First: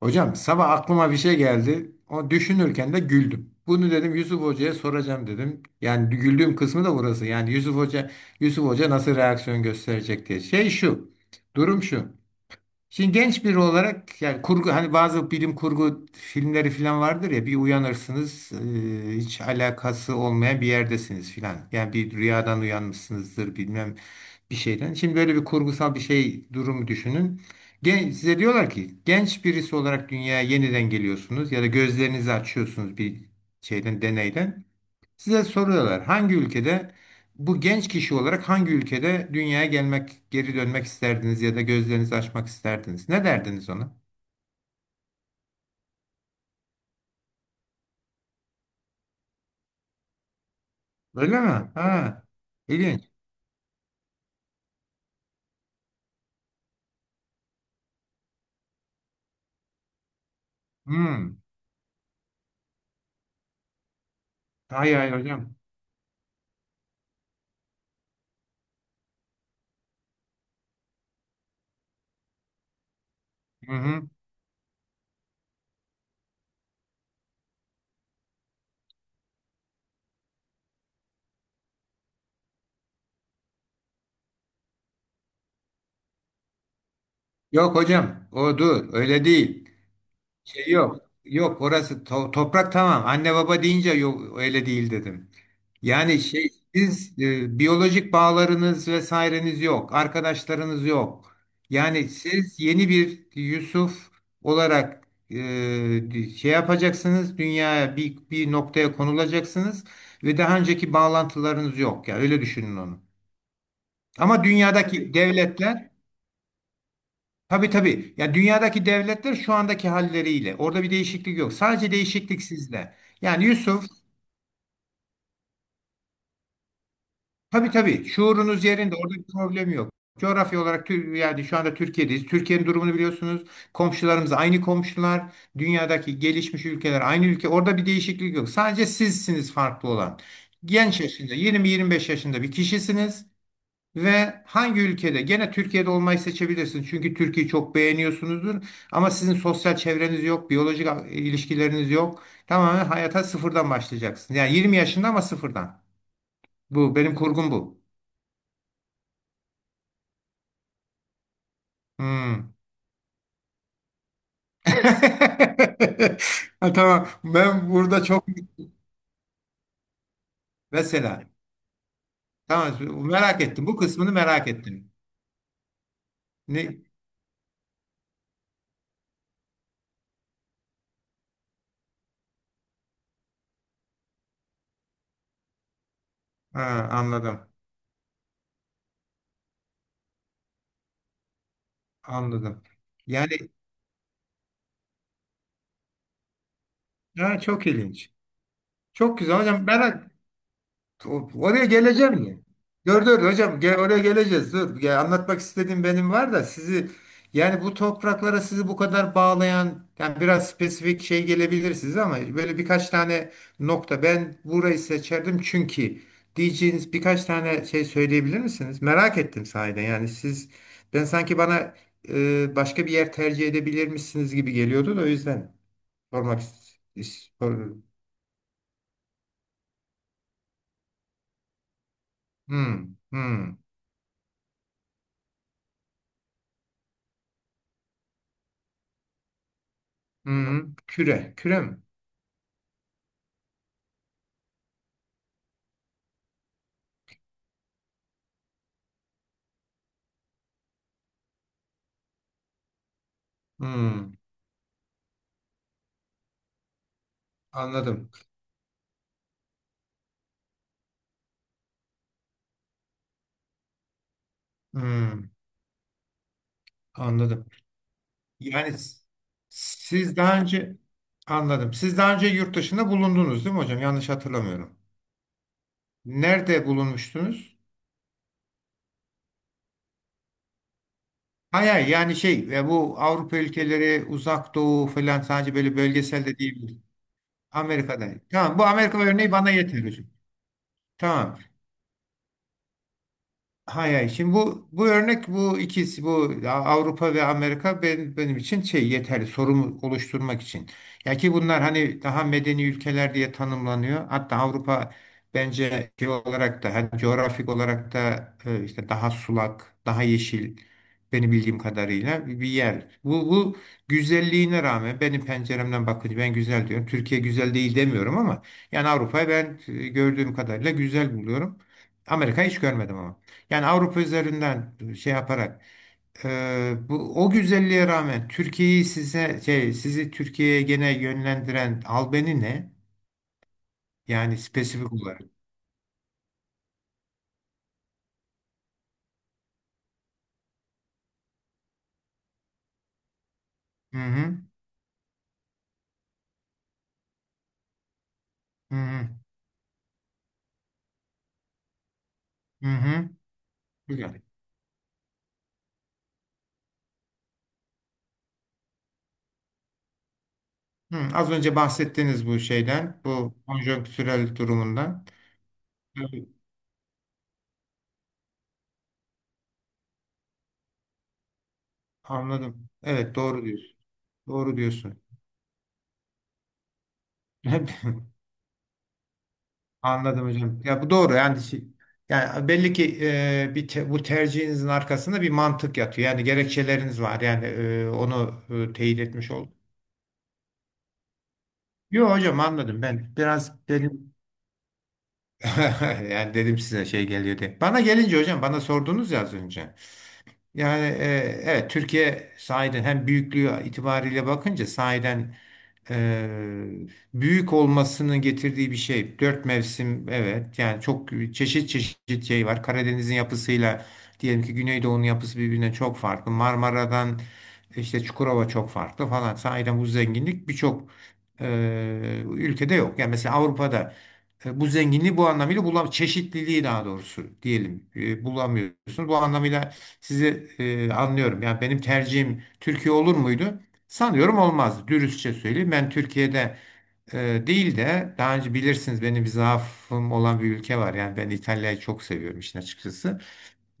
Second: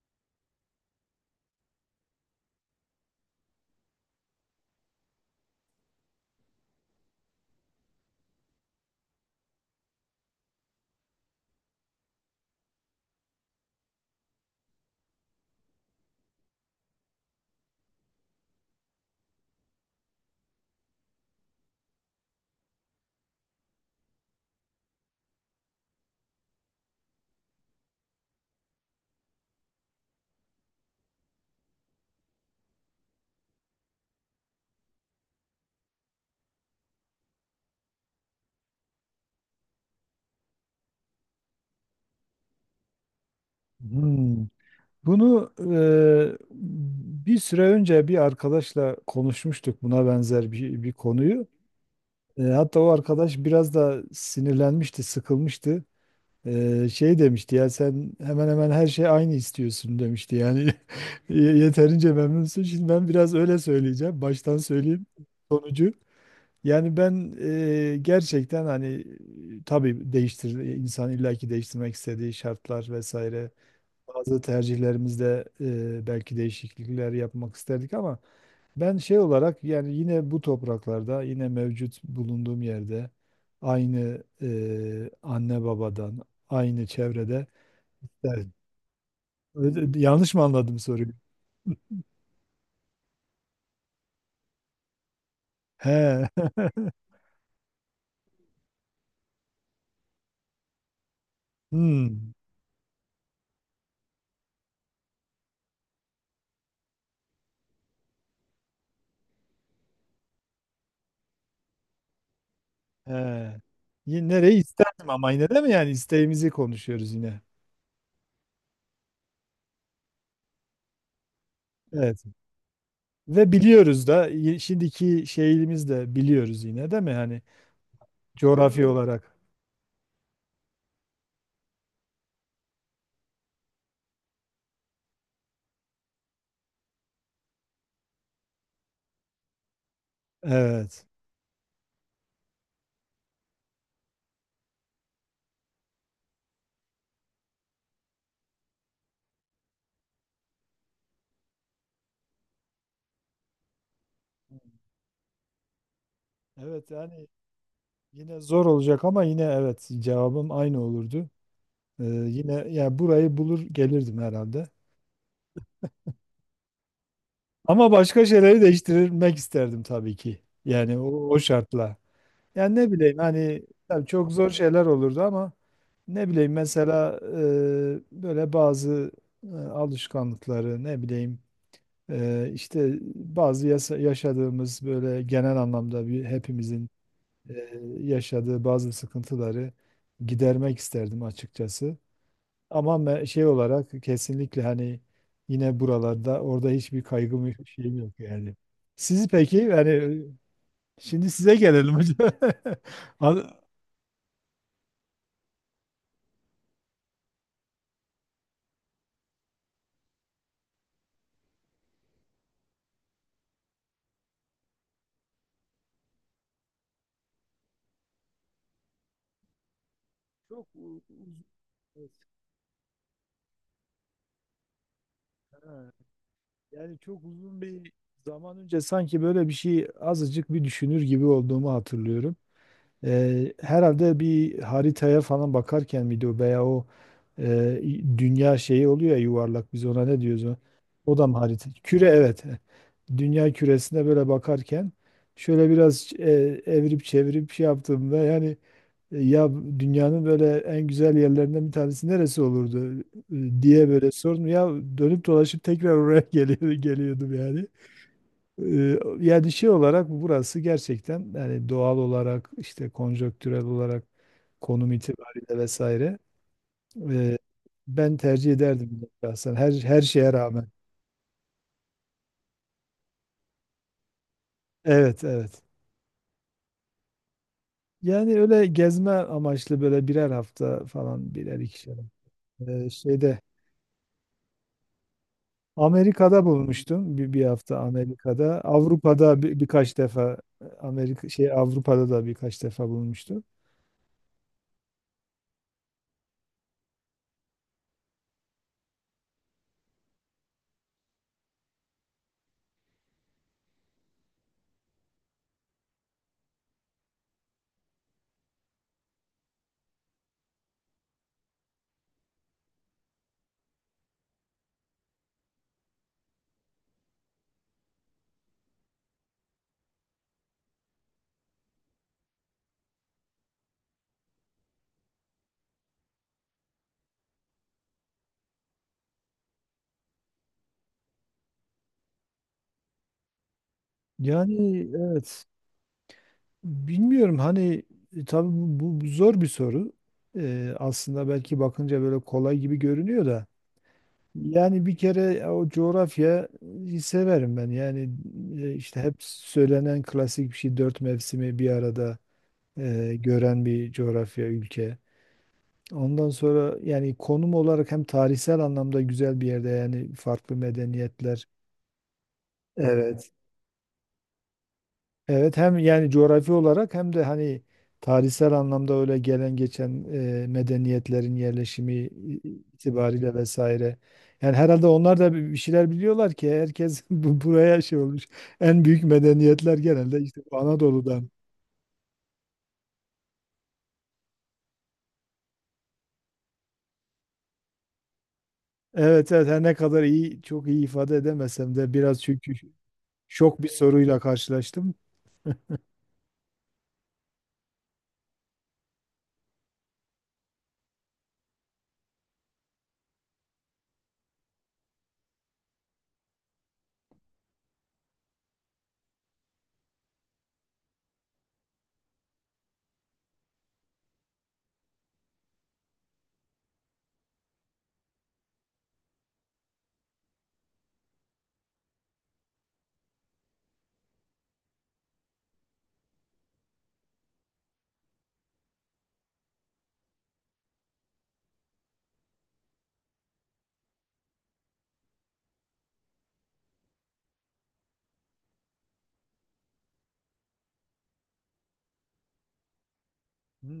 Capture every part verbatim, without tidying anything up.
Hocam, sabah aklıma bir şey geldi. O düşünürken de güldüm. Bunu dedim, Yusuf Hoca'ya soracağım dedim. Yani güldüğüm kısmı da burası. Yani Yusuf Hoca Yusuf Hoca nasıl reaksiyon gösterecek diye. Şey şu. Durum şu. Şimdi genç biri olarak, yani kurgu, hani bazı bilim kurgu filmleri falan vardır ya, bir uyanırsınız e, hiç alakası olmayan bir yerdesiniz filan. Yani bir rüyadan uyanmışsınızdır, bilmem bir şeyden. Şimdi böyle bir kurgusal bir şey durumu düşünün. Gen size diyorlar ki, genç birisi olarak dünyaya yeniden geliyorsunuz ya da gözlerinizi açıyorsunuz bir şeyden, deneyden. Size soruyorlar, hangi ülkede, bu genç kişi olarak hangi ülkede dünyaya gelmek, geri dönmek isterdiniz ya da gözlerinizi açmak isterdiniz? Ne derdiniz ona? Hmm. Bunu e, bir süre önce bir arkadaşla konuşmuştuk buna benzer bir, bir Öyle konuyu. mi? Ha. E, hatta o ilginç. arkadaş biraz da sinirlenmişti, sıkılmıştı. E, şey demişti ya sen hemen hemen her şey aynı istiyorsun demişti. Yani Hmm. ye- yeterince memnunsun. Şimdi ben biraz öyle söyleyeceğim. Baştan Hay söyleyeyim hay hocam. sonucu. Yani ben e, gerçekten hani e, tabii değiştir insan illaki değiştirmek istediği şartlar vesaire Hı hı. bazı tercihlerimizde e, belki değişiklikler yapmak isterdik ama ben şey olarak yani yine bu topraklarda yine mevcut bulunduğum yerde aynı e, anne babadan aynı çevrede. Yok hocam. Evet. O dur. Öyle değil. Öyle- yanlış mı Şey anladım yok. soruyu? Yok, orası to- toprak tamam. Anne baba deyince yok öyle değil dedim. Yani He. şey, siz e, biyolojik bağlarınız, vesaireniz yok, arkadaşlarınız yok. Yani Hmm. siz yeni bir Yusuf olarak e, şey yapacaksınız, dünyaya bir, bir noktaya konulacaksınız ve daha önceki bağlantılarınız yok. Yani öyle düşünün onu. He. Yine Ama nereyi isterdim dünyadaki ama yine de mi yani devletler isteğimizi konuşuyoruz yine. Tabii tabii, ya dünyadaki devletler şu andaki halleriyle, orada bir değişiklik yok. Sadece Evet. değişiklik sizde. Yani Ve Yusuf biliyoruz da y- şimdiki şeyimiz de biliyoruz yine değil mi? Hani Tabii tabii. Şuurunuz coğrafi yerinde. Orada bir olarak. problem yok. Coğrafya olarak Tür- yani şu anda Türkiye'deyiz. Türkiye'nin durumunu biliyorsunuz. Komşularımız aynı komşular. Dünyadaki gelişmiş ülkeler aynı ülke. Orada bir değişiklik yok. Sadece sizsiniz farklı olan. Genç Evet. yaşında, yirmi yirmi beş yaşında bir kişisiniz ve hangi ülkede, gene Türkiye'de olmayı seçebilirsiniz. Çünkü Türkiye'yi çok beğeniyorsunuzdur ama sizin sosyal çevreniz yok, biyolojik e, ilişkileriniz yok. Tamamen hayata sıfırdan başlayacaksınız. Yani yirmi yaşında ama sıfırdan. Evet Bu benim yani kurgum bu. yine zor olacak ama yine evet cevabım aynı olurdu. Ee, yine Hmm. yani burayı bulur gelirdim herhalde. Ha, tamam. Ben Ama burada çok başka şeyleri değiştirmek isterdim tabii ki. Yani mesela. o, o şartla. Yani Tamam. ne bileyim Merak hani ettim. Bu tabii kısmını çok merak zor şeyler ettim. olurdu ama ne bileyim Ne? mesela e, böyle bazı e, alışkanlıkları ne bileyim, e, işte bazı yasa- yaşadığımız böyle genel anlamda bir hepimizin Ha, anladım. e, yaşadığı bazı sıkıntıları gidermek isterdim açıkçası. Anladım. Ama me- Yani şey olarak kesinlikle hani yine buralarda orada hiçbir ha, kaygım çok yok, şeyim ilginç. yok yani. Çok Sizi güzel peki hocam. Merak yani O- şimdi size Oraya gelelim geleceğim hocam. ya. Dur dur An- hocam, gel, oraya geleceğiz. Dur. Ya, anlatmak istediğim benim var da, sizi, yani bu topraklara sizi bu kadar bağlayan, yani biraz spesifik şey gelebilir size ama böyle birkaç tane nokta, ben burayı seçerdim çünkü diyeceğiniz birkaç tane şey söyleyebilir misiniz? Merak ettim sahiden. Yani siz Çok u- ben sanki uzun, bana evet, e, başka bir yer tercih edebilirmişsiniz gibi geliyordu, da o yüzden ha, sormak yani çok uzun istiyorum. bir zaman önce sanki böyle bir şey azıcık bir düşünür gibi olduğumu hatırlıyorum. Hmm, Eee, hmm, Herhalde bir haritaya falan bakarken miydi o veya o eee, dünya şeyi oluyor ya yuvarlak biz ona ne diyoruz o? hmm. O da Küre, mı küre harita? mi? Küre evet. Dünya küresine böyle bakarken şöyle biraz eee, evirip çevirip şey yaptığımda yani e, ya dünyanın böyle en güzel yerlerinden bir tanesi neresi olurdu e, diye böyle Hmm, sordum. Ya dönüp dolaşıp tekrar oraya geliyor, geliyordum yani. anladım. Ee, Yani şey olarak burası gerçekten yani doğal olarak işte konjonktürel olarak konum Hmm, itibariyle vesaire, e, anladım. ben tercih Yani s- ederdim şahsen her her siz şeye daha rağmen. önce anladım. Siz daha önce yurt dışında bulundunuz değil mi hocam? Yanlış hatırlamıyorum. Evet evet. Nerede bulunmuştunuz? Yani öyle gezme amaçlı böyle birer hafta falan birer Hayır, hayır, ikişer. yani şey, e, Ee, bu Avrupa Şeyde ülkeleri, Uzak Doğu falan, sadece böyle bölgesel de Amerika'da değil. bulmuştum bir, bir hafta Amerika'da. Tamam, Amerika'da. bu Amerika örneği Avrupa'da bana bir- yeter birkaç hocam. defa Amerika Tamam. şey Avrupa'da da birkaç defa bulmuştum. Hay hay. Şimdi bu bu örnek, bu ikisi, bu Avrupa ve Amerika, benim, benim için şey, yeterli sorumu oluşturmak için. Ya ki bunlar hani daha medeni ülkeler diye tanımlanıyor. Hatta Avrupa bence şey olarak da, hani coğrafik olarak da, e, işte daha sulak, daha yeşil, benim bildiğim kadarıyla bir yer. Bu bu güzelliğine rağmen, benim penceremden bakınca ben güzel diyorum. Türkiye güzel değil demiyorum ama yani Avrupa'yı ben e, gördüğüm kadarıyla güzel buluyorum. Amerika'yı hiç görmedim ama. Yani Avrupa üzerinden şey yaparak, e, bu o güzelliğe rağmen, Türkiye'yi size şey, sizi Türkiye'ye gene yönlendiren albeni ne? Yani Yani spesifik olarak. evet, bilmiyorum hani, e, tabii bu, bu- bu zor bir soru. Ee, aslında belki bakınca böyle kolay gibi görünüyor da. Hı hı. Yani bir kere e, o coğrafyayı severim ben. Yani e, Hı işte hı. hep söylenen klasik bir şey dört mevsimi bir arada Hı hı. e, gören bir Güzel. coğrafya ülke. Ondan sonra yani konum olarak hem tarihsel anlamda güzel bir yerde yani farklı Hı, az medeniyetler. önce bahsettiğiniz bu şeyden, Evet. bu konjonktürel durumundan. Evet hem yani Evet, coğrafi olarak hem de hani tarihsel anlamda öyle gelen geçen e, medeniyetlerin yerleşimi i- anladım. Evet, itibariyle doğru diyorsun. vesaire. Yani Doğru herhalde diyorsun. onlar da bir şeyler biliyorlar ki herkes bu- buraya şey olmuş. En büyük medeniyetler genelde Anladım işte bu hocam. Ya bu doğru, Anadolu'dan. yani şey- yani belli ki e, bir te- bu tercihinizin arkasında bir mantık yatıyor. Yani gerekçeleriniz var. Yani e, onu e, teyit etmiş Evet evet, oldum. her ne kadar iyi çok iyi ifade edemesem de Yok biraz, hocam, çünkü anladım ben. şok bir Biraz dedim, soruyla karşılaştım. yani dedim, size şey geliyor diye. Bana gelince hocam, bana sordunuz ya az önce. Yani e, evet, Türkiye sahiden hem büyüklüğü itibariyle bakınca sahiden, Eee, büyük olmasının getirdiği bir şey. Dört mevsim, evet, yani çok çeşit çeşit şey var. Karadeniz'in yapısıyla diyelim ki Güneydoğu'nun yapısı birbirinden çok farklı. Marmara'dan işte Çukurova çok farklı falan. Sahiden bu zenginlik birçok eee, ülkede yok. Yani mesela Avrupa'da e, bu zenginliği, bu anlamıyla bulam, çeşitliliği daha doğrusu diyelim, e, bulamıyorsunuz. Bu anlamıyla sizi e, anlıyorum. Yani benim tercihim Türkiye olur muydu? Sanıyorum olmaz. Dürüstçe söyleyeyim. Ben Türkiye'de e, değil de, daha önce bilirsiniz, benim bir zaafım olan bir ülke var. Yani ben İtalya'yı çok seviyorum işin açıkçası.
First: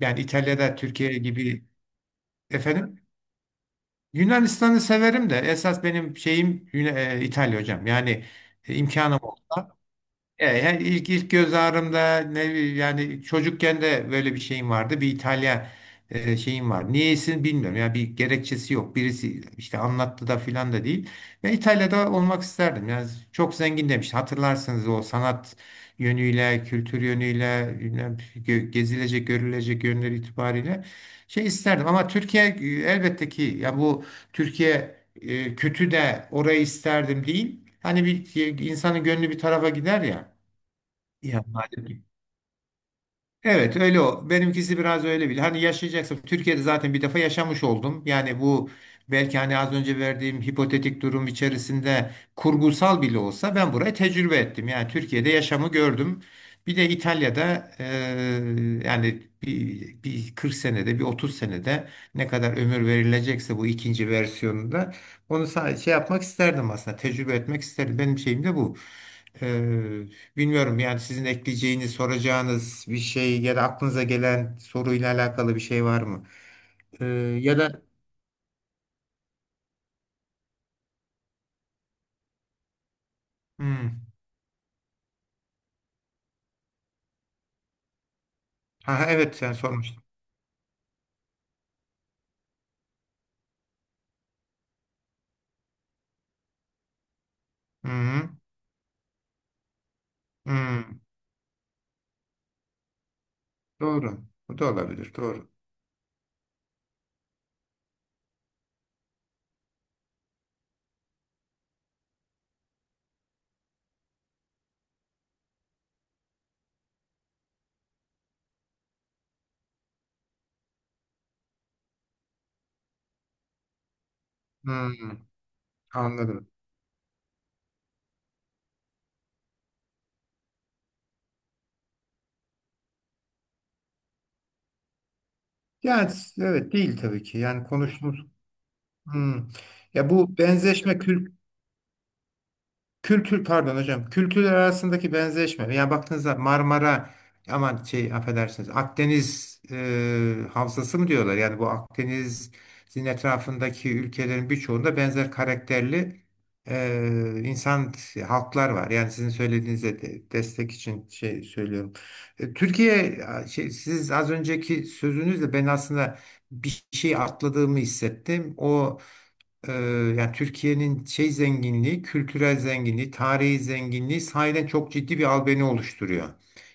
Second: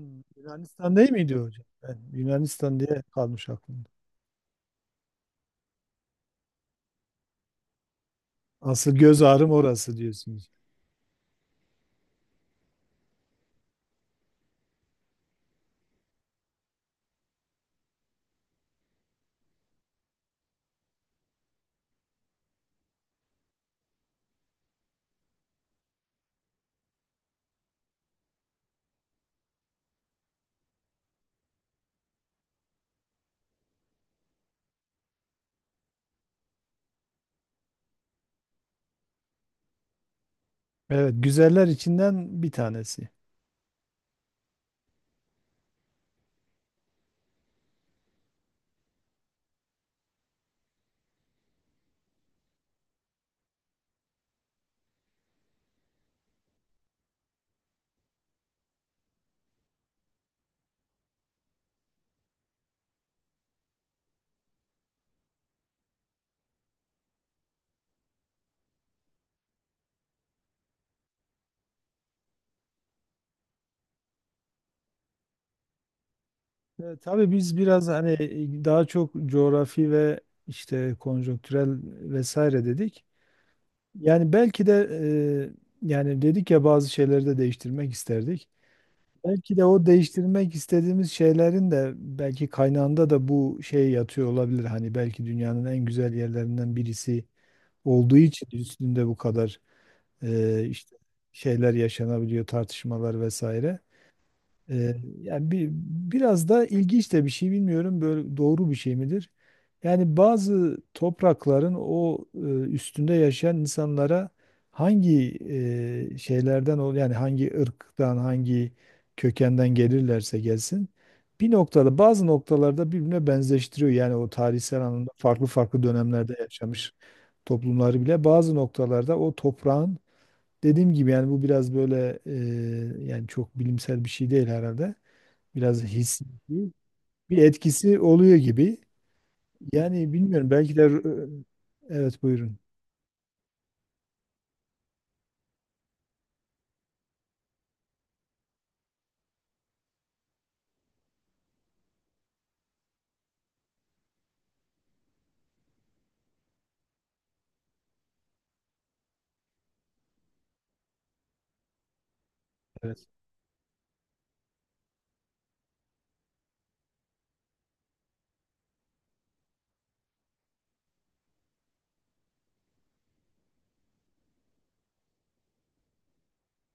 Yani İtalya'da Yunanistan değil Türkiye miydi hocam? gibi, Ben Yunanistan efendim, diye kalmış aklımda. Yunanistan'ı severim de esas benim şeyim Yun- e, İtalya hocam. Yani e, Asıl imkanım göz ağrım olsa. orası E, diyorsunuz. yani ilk, ilk göz ağrımda, ne bileyim, yani çocukken de böyle bir şeyim vardı. Bir İtalya e, şeyim var. Niyeyse bilmiyorum. Yani bir gerekçesi yok. Birisi işte anlattı da filan da değil. Ve İtalya'da olmak isterdim. Yani çok zengin demişti, hatırlarsınız, o sanat yönüyle, kültür yönüyle, bilmem, gö- gezilecek, görülecek yönleri itibariyle şey isterdim. Ama Türkiye e, elbette ki ya, bu Türkiye e, kötü de orayı isterdim değil. Hani bir insanın gönlü bir tarafa gider ya. Evet, Ya güzeller madem ki içinden bir tanesi. Evet öyle o. Benimkisi biraz öyle bile. Hani yaşayacaksın. Türkiye'de zaten bir defa yaşamış oldum. Yani bu, belki hani az önce verdiğim hipotetik durum içerisinde, kurgusal bile olsa ben burayı tecrübe ettim. Yani Türkiye'de yaşamı gördüm. Bir de İtalya'da, eee, yani bir, bir kırk senede, bir otuz senede, ne kadar ömür verilecekse, bu ikinci versiyonunda onu sadece şey yapmak isterdim aslında. Tecrübe etmek isterdim. Benim şeyim de bu. Bilmiyorum, yani sizin ekleyeceğiniz, soracağınız bir şey ya da aklınıza gelen soruyla alakalı bir şey var mı? E, Ee, Tabii biz ya da biraz hani daha çok coğrafi ve işte konjonktürel vesaire dedik. hmm. Yani belki de, e, yani dedik ya bazı şeyleri de değiştirmek isterdik. Ha, evet, sen Belki de o sormuştun. değiştirmek istediğimiz şeylerin de belki kaynağında da bu şey yatıyor olabilir. Hani belki dünyanın en güzel yerlerinden birisi olduğu Hı-hı. için üstünde bu kadar Hı. e, işte Hmm. şeyler yaşanabiliyor, tartışmalar vesaire. Doğru. Bu da Ee, olabilir. Doğru. Yani bir, biraz da ilginç de bir şey, bilmiyorum böyle doğru bir şey midir? Yani bazı toprakların o e, üstünde yaşayan insanlara hangi e, şeylerden ol yani hangi ırktan hangi kökenden gelirlerse gelsin bir noktada bazı noktalarda birbirine benzeştiriyor. Yani o tarihsel anlamda Hı, farklı farklı dönemlerde anladım. yaşamış toplumları bile bazı noktalarda o toprağın, dediğim gibi, yani bu biraz böyle, e, yani çok bilimsel bir şey değil herhalde. Biraz Yani hissi s- evet, değil tabii bir ki. Yani etkisi konuştuğumuz. oluyor gibi. Hı. Ya Yani bu bilmiyorum belki de, benzeşme kült e, evet buyurun. kültür, pardon hocam. Kültürler arasındaki benzeşme. Yani baktığınızda, Marmara aman şey, affedersiniz, Akdeniz e, havzası mı diyorlar? Yani bu Akdeniz'in etrafındaki ülkelerin birçoğunda benzer karakterli e, insan halklar var. Yani sizin söylediğinize de, destek için şey söylüyorum. E, Evet. Türkiye a, şey, siz az önceki sözünüzle ben aslında bir şey atladığımı hissettim. O ee, yani Türkiye'nin şey zenginliği, kültürel zenginliği, tarihi zenginliği sahiden çok ciddi bir albeni oluşturuyor.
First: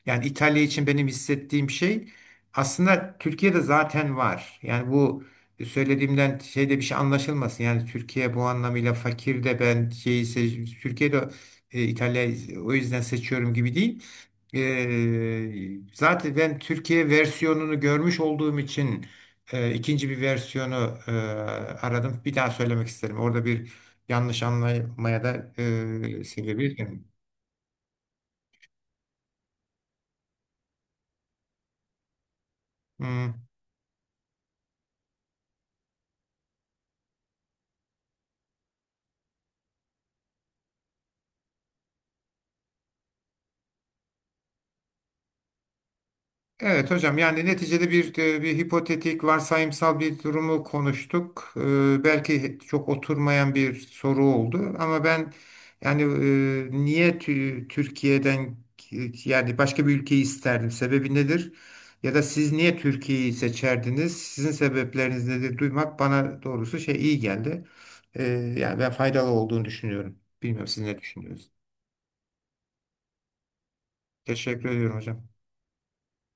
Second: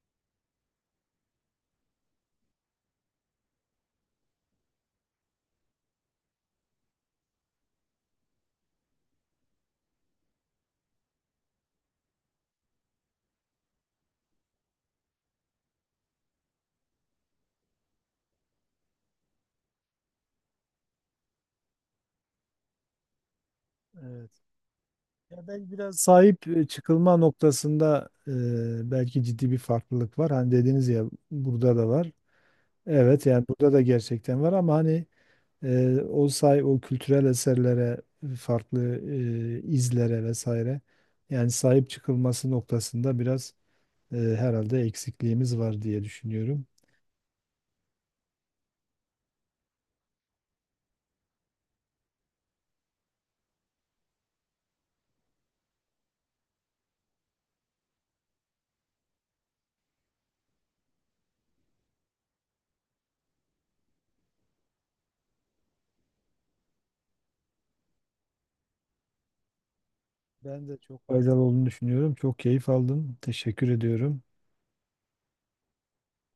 Yani İtalya için benim hissettiğim şey aslında Türkiye'de zaten var. Yani bu söylediğimden şeyde bir şey anlaşılmasın. Yani Türkiye bu anlamıyla fakir de ben şeyi seç- Türkiye'de e, İtalya'yı o yüzden seçiyorum gibi değil. Ee, zaten ben Türkiye versiyonunu görmüş olduğum için e, ikinci bir versiyonu e, aradım. Bir daha söylemek isterim. Orada bir Evet. yanlış anlamaya Ya da belki biraz e, sahip, e, sebebi. çıkılma noktasında, e, belki ciddi bir farklılık var. Hani dediniz ya burada da var. Evet yani burada da gerçekten var ama hani e, o say o kültürel eserlere farklı e, izlere vesaire yani sahip çıkılması noktasında biraz e, herhalde eksikliğimiz var diye düşünüyorum. Evet hocam, yani neticede bir, e, bir hipotetik, varsayımsal bir durumu konuştuk. Ee, belki çok oturmayan bir soru oldu ama ben, yani e, niye tü- Türkiye'den yani başka bir ülkeyi isterdim? Sebebi nedir? Ya da siz niye Türkiye'yi seçerdiniz? Sizin sebepleriniz nedir? Duymak bana doğrusu şey, iyi geldi. Ee, yani ben faydalı olduğunu düşünüyorum. Ben Bilmiyorum, de siz ne çok faydalı düşünüyorsunuz? olduğunu düşünüyorum. Çok keyif aldım. Teşekkür ediyorum. Teşekkür ediyorum hocam.